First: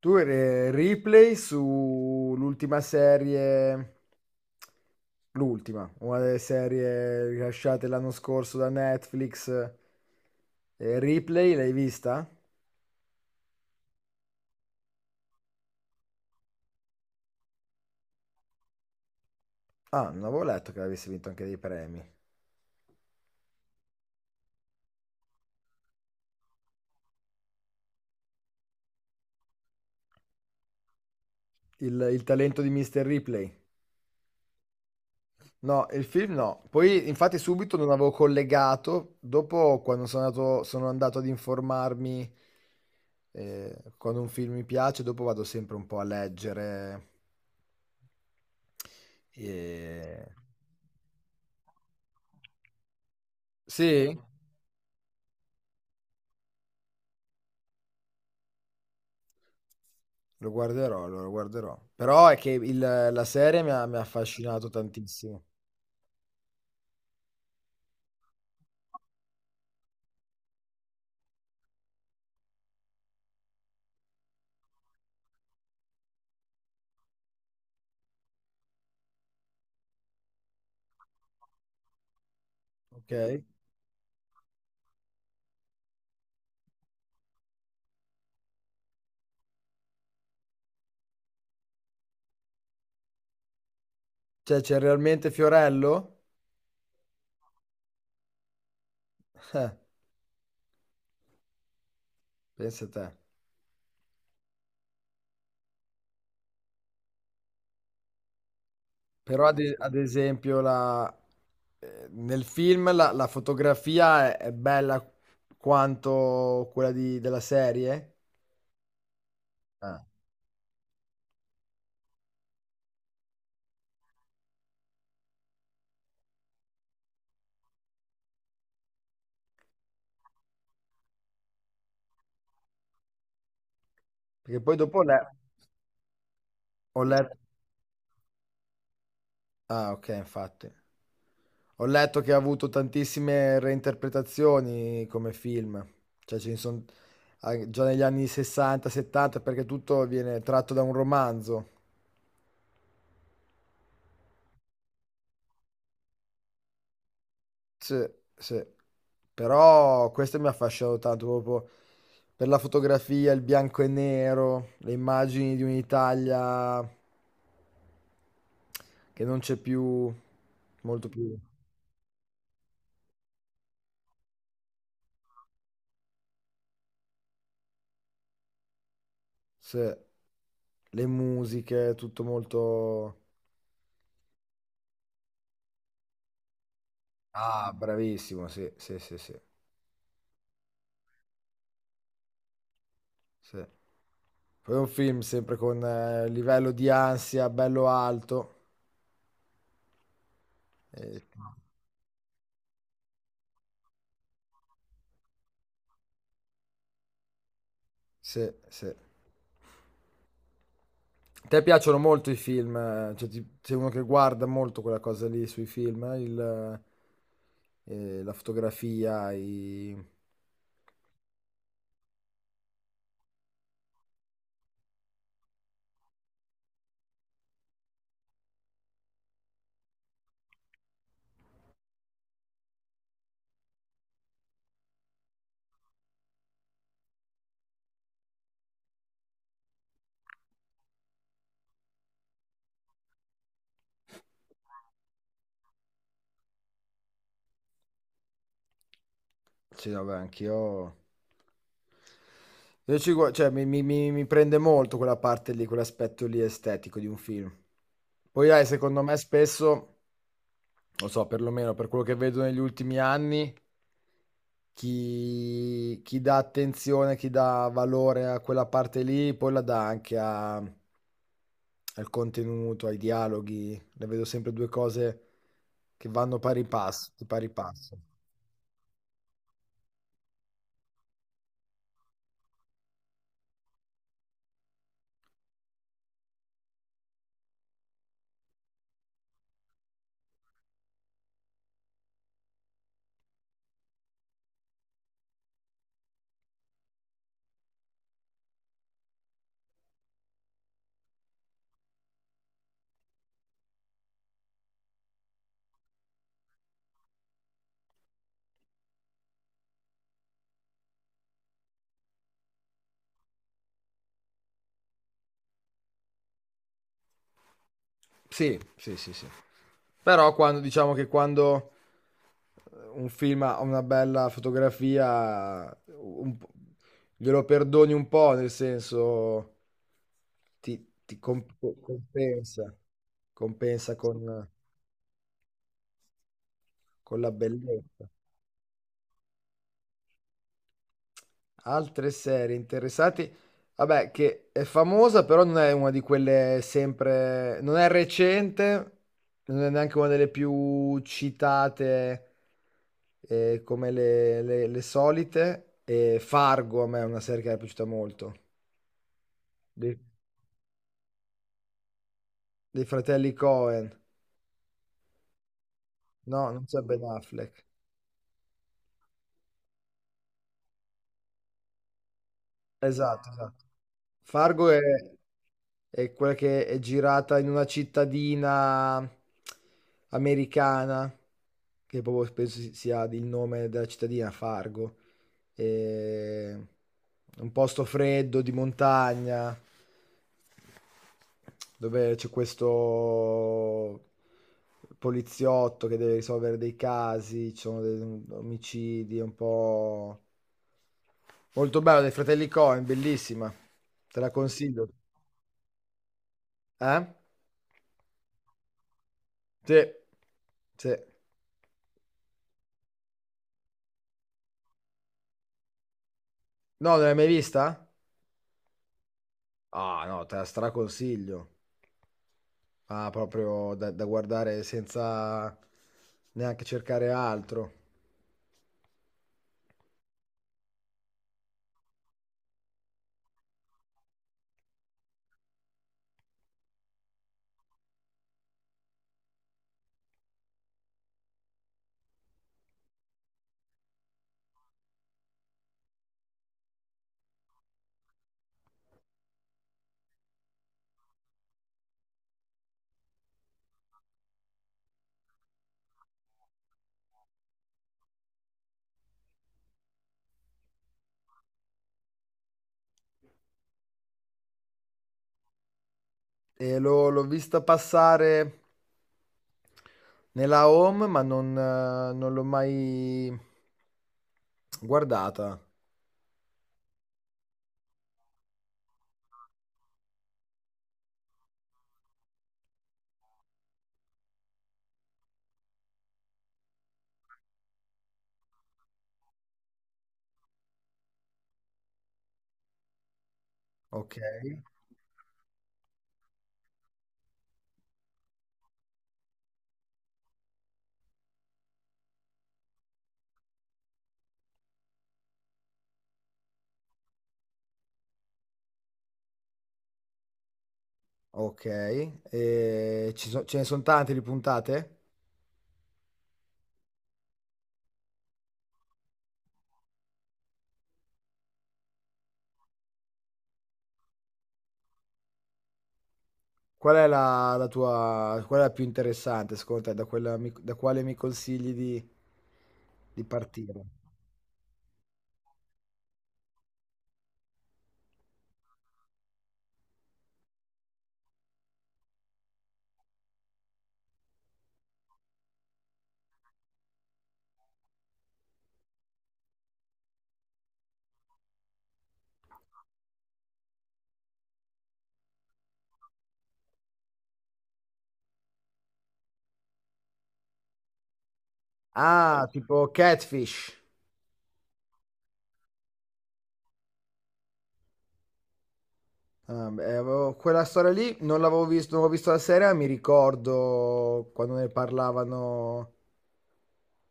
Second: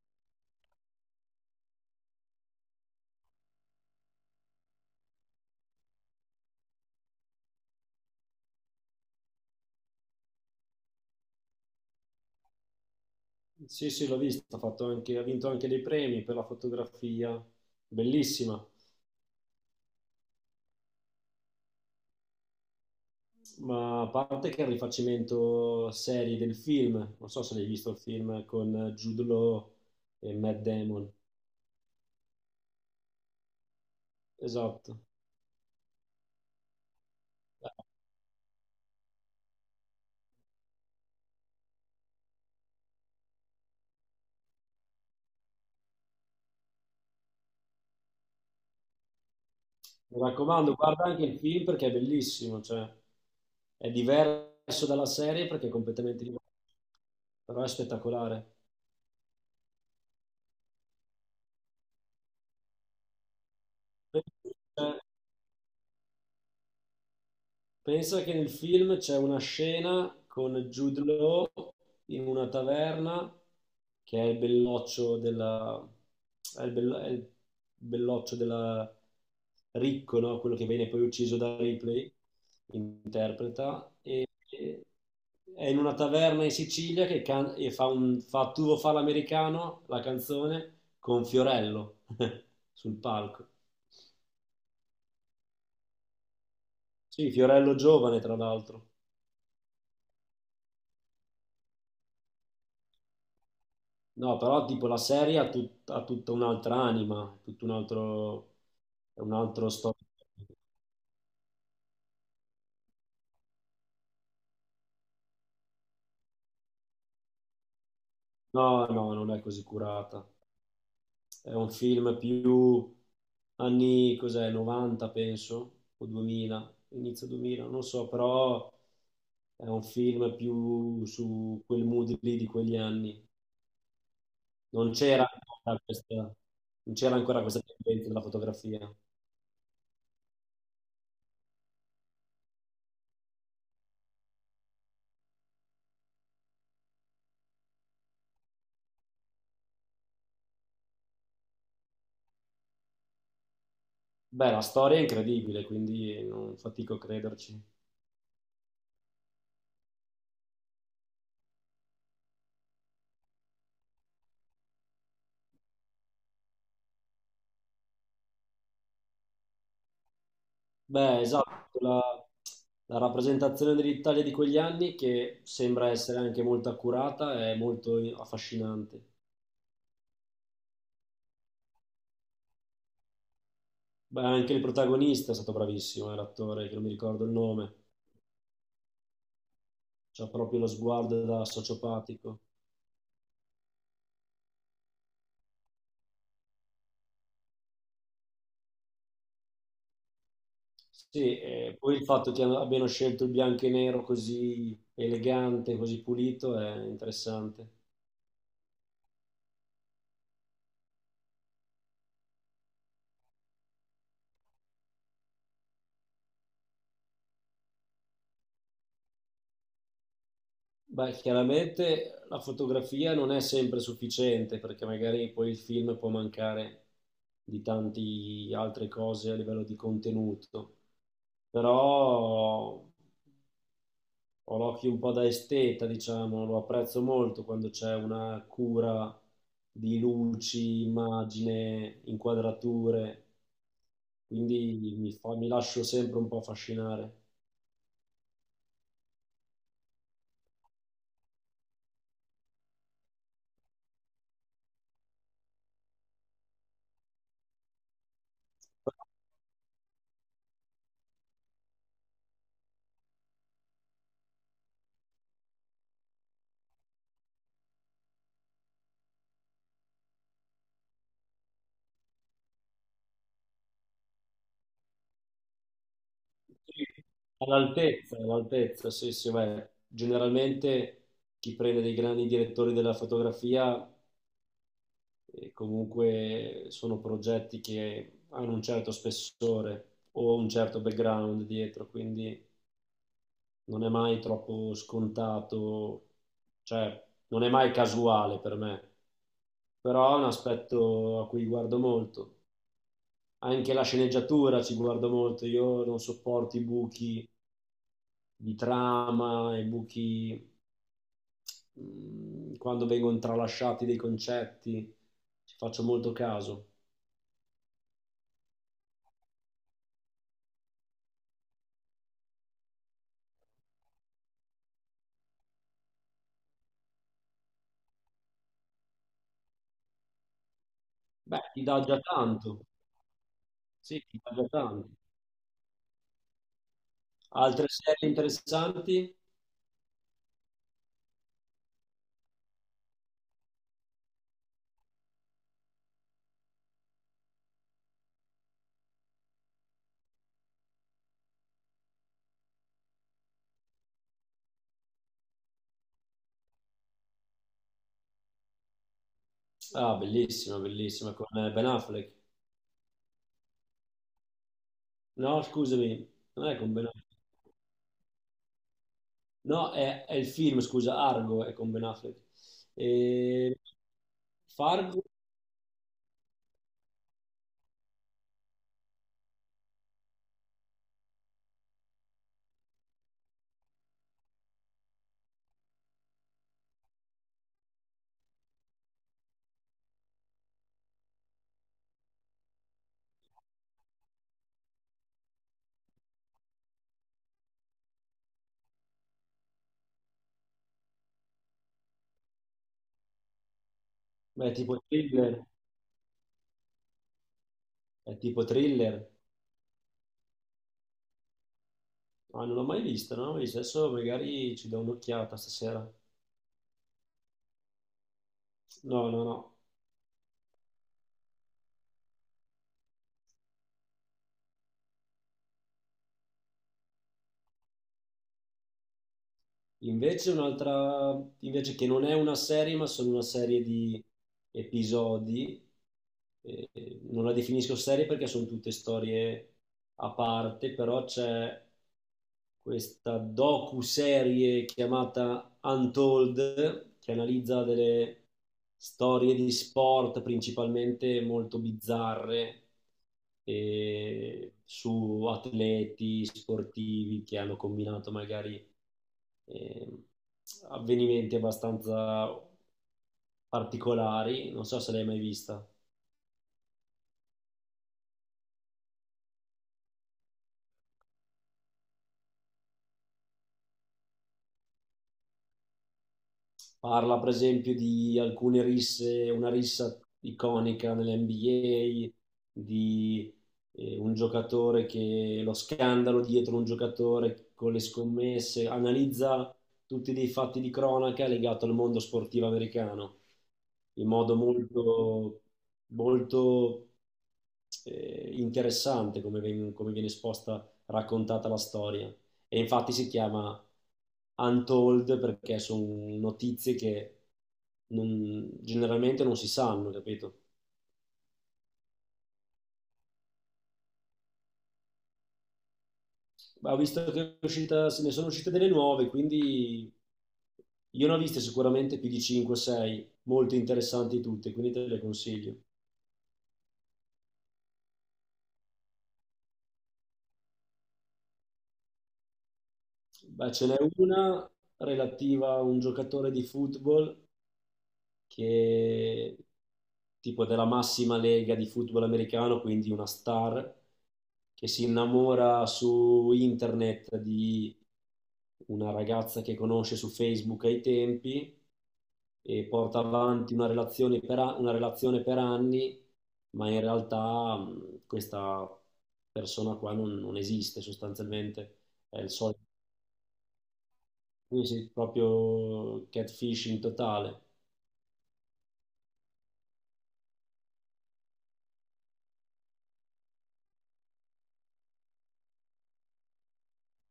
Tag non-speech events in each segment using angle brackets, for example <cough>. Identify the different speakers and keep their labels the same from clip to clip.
Speaker 1: Tu eri replay sull'ultima serie, l'ultima, una delle serie rilasciate l'anno scorso da Netflix. Ripley, l'hai vista?
Speaker 2: Sì, sì, l'ho vista, ha vinto anche dei premi per la fotografia, bellissima,
Speaker 1: Ah, non avevo letto che avesse vinto anche dei premi.
Speaker 2: ma a parte che è il rifacimento serie del film, non so se l'hai visto il film con Jude Law e Matt Damon,
Speaker 1: Il talento di Mr. Ripley.
Speaker 2: esatto.
Speaker 1: No, il film no. Poi, infatti, subito non avevo collegato. Dopo, sono andato ad informarmi, quando un film mi piace, dopo vado sempre un po' a leggere.
Speaker 2: Mi
Speaker 1: E-
Speaker 2: raccomando, guarda anche il film perché è bellissimo, cioè è
Speaker 1: Sì,
Speaker 2: diverso dalla serie perché è completamente diverso, però è spettacolare.
Speaker 1: lo guarderò, lo guarderò. Però è che il- la serie mi ha affascinato tantissimo.
Speaker 2: Pensa che nel film c'è una scena con Jude Law in una taverna che è il belloccio della... è il belloccio della Ricco, no? Quello che viene poi ucciso da Ripley,
Speaker 1: Ok?
Speaker 2: interpreta. E- È in una taverna in Sicilia e fa, un, fa Tu lo fa l'americano, la canzone, con Fiorello <laughs> sul palco.
Speaker 1: Cioè, c'è realmente Fiorello?
Speaker 2: Sì, Fiorello giovane, tra l'altro.
Speaker 1: <laughs> Eh, pensa te.
Speaker 2: No, però tipo la serie ha, ha tutta un'altra anima, tutto un altro, è un
Speaker 1: Però ad,
Speaker 2: altro
Speaker 1: ad
Speaker 2: storico.
Speaker 1: esempio la- nel film la fotografia è bella quanto quella di- della serie.
Speaker 2: No, no, non è così
Speaker 1: Eh,
Speaker 2: curata. È un film più anni, cos'è, 90 penso, o 2000, inizio 2000, non so, però è un film più su quel mood lì di quegli anni.
Speaker 1: Perché poi
Speaker 2: Non
Speaker 1: dopo ho
Speaker 2: c'era
Speaker 1: le-
Speaker 2: ancora questa, Non
Speaker 1: ho
Speaker 2: c'era
Speaker 1: letto.
Speaker 2: ancora questa tendenza della fotografia.
Speaker 1: Ah, ok, infatti. Ho letto che ha avuto tantissime reinterpretazioni come film, cioè ce ne sono già negli anni 60, 70, perché tutto viene tratto da un romanzo.
Speaker 2: Beh, la storia è incredibile, quindi non fatico a crederci.
Speaker 1: Sì, sì. Però questo mi ha affascinato tanto, proprio per la fotografia, il bianco e nero, le immagini di un'Italia che non c'è più, molto
Speaker 2: Beh,
Speaker 1: più.
Speaker 2: esatto, la, la rappresentazione dell'Italia di quegli anni che sembra essere anche molto accurata è molto affascinante.
Speaker 1: Sì. Le musiche, tutto molto...
Speaker 2: Beh, anche il protagonista è stato bravissimo, l'attore, che non mi ricordo il
Speaker 1: Ah,
Speaker 2: nome,
Speaker 1: bravissimo, sì, sì, sì, sì,
Speaker 2: c'ha proprio lo sguardo da sociopatico.
Speaker 1: sì. Poi è un film sempre con livello di ansia bello alto. Eh,
Speaker 2: Sì, e poi il fatto che abbiano scelto il bianco e nero così elegante, così pulito è interessante.
Speaker 1: sì, sì. A te piacciono molto i film, cioè, ti- sei uno che guarda molto quella cosa lì sui film, la fotografia, i...
Speaker 2: Beh, chiaramente la fotografia non è sempre sufficiente perché magari poi il film può mancare di tante altre cose a livello di contenuto, però ho l'occhio un po' da esteta, diciamo, lo apprezzo molto quando c'è una cura di luci, immagine, inquadrature, quindi mi lascio sempre un po' affascinare.
Speaker 1: Sì, vabbè, anch'io... Io ci gua- cioè, mi prende molto quella parte lì, quell'aspetto lì estetico di un film. Poi hai, secondo me, spesso, lo so, perlomeno per quello che vedo negli ultimi anni, chi dà attenzione, chi dà valore a quella parte lì, poi la dà anche a- al contenuto, ai dialoghi. Ne vedo sempre due cose che vanno pari
Speaker 2: Sì.
Speaker 1: passo, di pari passo.
Speaker 2: All'altezza, all'altezza, sì, sì, beh, generalmente chi prende dei grandi direttori della fotografia comunque sono progetti che hanno un certo spessore o un certo background dietro, quindi non è mai troppo scontato, cioè non è mai casuale per me, però è un aspetto a cui guardo molto. Anche la sceneggiatura ci guardo molto, io non sopporto i buchi di trama, i buchi quando vengono tralasciati dei concetti, ci faccio molto caso.
Speaker 1: Sì, sì, sì, sì. Però quando diciamo che quando un film ha una bella fotografia, un po' glielo perdoni un po', nel senso
Speaker 2: Beh, ti dà già tanto,
Speaker 1: compensa, compensa
Speaker 2: sì, ti dà già tanto.
Speaker 1: con la
Speaker 2: Altre
Speaker 1: bellezza.
Speaker 2: serie interessanti?
Speaker 1: Altre serie interessati. Vabbè, che è famosa, però non è una di quelle sempre... Non è recente, non è neanche una delle più citate come le solite. E Fargo a me è una serie che mi è piaciuta molto.
Speaker 2: Ah,
Speaker 1: Dei,
Speaker 2: bellissima, bellissima, con Ben Affleck.
Speaker 1: dei fratelli Cohen.
Speaker 2: No, scusami, non
Speaker 1: No,
Speaker 2: è
Speaker 1: non
Speaker 2: con
Speaker 1: c'è
Speaker 2: Ben
Speaker 1: Ben
Speaker 2: Affleck.
Speaker 1: Affleck.
Speaker 2: No, è il film, scusa, Argo è con Ben Affleck.
Speaker 1: Esatto,
Speaker 2: E
Speaker 1: esatto. Fargo
Speaker 2: Fargo
Speaker 1: è quella che è girata in una cittadina americana, che proprio penso si- sia il nome della cittadina, Fargo. E... Un posto freddo di montagna, dove c'è questo poliziotto che deve risolvere dei casi, ci sono dei omicidi, è un po'... Molto bello, dei fratelli Coen, bellissima. Te la
Speaker 2: è tipo
Speaker 1: consiglio.
Speaker 2: thriller,
Speaker 1: Eh?
Speaker 2: è tipo thriller.
Speaker 1: Sì, sì. No,
Speaker 2: Ah, non l'ho mai vista, non l'ho mai vista. Adesso magari ci do un'occhiata stasera.
Speaker 1: non l'hai mai vista?
Speaker 2: No, no, no.
Speaker 1: Ah, no, te la straconsiglio. Ah, proprio da, da guardare senza neanche cercare altro.
Speaker 2: Invece un'altra, invece che non è una serie, ma sono una serie di episodi. eh, Non la definisco serie perché sono tutte storie a parte, però c'è questa docu-serie chiamata Untold che analizza delle storie di sport principalmente molto bizzarre su atleti sportivi che hanno combinato magari eh, avvenimenti abbastanza particolari, non so se l'hai mai vista.
Speaker 1: E l'ho vista passare nella home, ma non, non l'ho mai guardata.
Speaker 2: Parla per esempio di alcune risse, una rissa iconica nell'NBA, di un giocatore che lo scandalo dietro un giocatore con le scommesse, analizza tutti dei fatti di cronaca legato al mondo sportivo americano in
Speaker 1: Ok,
Speaker 2: modo molto, molto interessante come, come viene esposta, raccontata la storia. E infatti si chiama Untold perché sono notizie che generalmente non si sanno, capito?
Speaker 1: ok. E ci so- ce ne sono tante di puntate?
Speaker 2: Ma ho visto che è uscita, se ne sono uscite delle nuove, quindi io ne ho viste sicuramente più di 5-6, molto interessanti tutte, quindi te le consiglio.
Speaker 1: Qual è la tua, qual è la più interessante, secondo te? Da, quella mi- da quale mi consigli di
Speaker 2: Beh, ce n'è
Speaker 1: partire?
Speaker 2: una relativa a un giocatore di football che tipo della massima lega di football americano, quindi una star che si innamora su internet di una ragazza che conosce su Facebook ai tempi e porta avanti una relazione per, una relazione per anni, ma in realtà questa persona qua non esiste sostanzialmente, è il
Speaker 1: Ah,
Speaker 2: solito,
Speaker 1: tipo Catfish.
Speaker 2: sì, sì, proprio catfishing totale.
Speaker 1: Ah, beh, avevo- quella storia lì non l'avevo visto, non ho visto la serie, ma mi ricordo quando ne parlavano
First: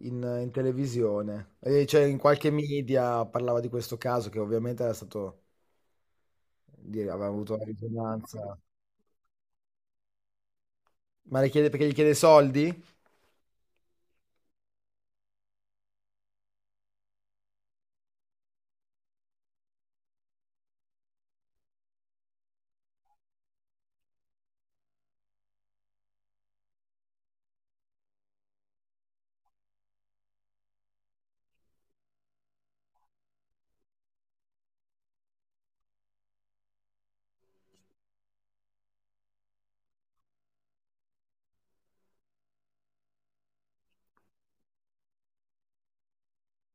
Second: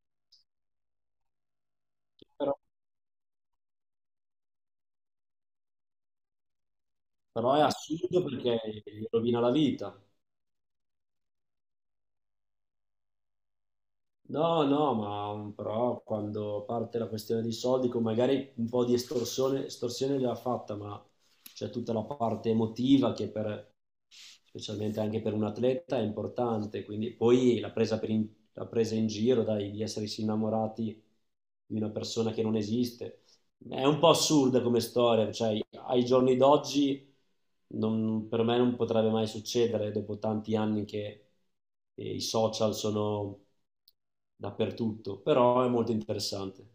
Speaker 1: in televisione, eh, cioè in qualche
Speaker 2: Però,
Speaker 1: media parlava di questo caso che ovviamente era stato, dire, aveva avuto
Speaker 2: però è
Speaker 1: una
Speaker 2: assurdo
Speaker 1: risonanza.
Speaker 2: perché gli rovina la vita.
Speaker 1: Ma le chiede, perché gli chiede soldi?
Speaker 2: No, no, ma però quando parte la questione dei soldi, con magari un po' di estorsione, estorsione già fatta, ma c'è tutta la parte emotiva specialmente anche per un atleta è importante, quindi poi la presa, la presa in giro, dai, di essersi innamorati di una persona che non esiste, è un po' assurda come storia, cioè ai giorni d'oggi per me non potrebbe mai succedere dopo tanti anni che i social sono dappertutto, però è molto interessante.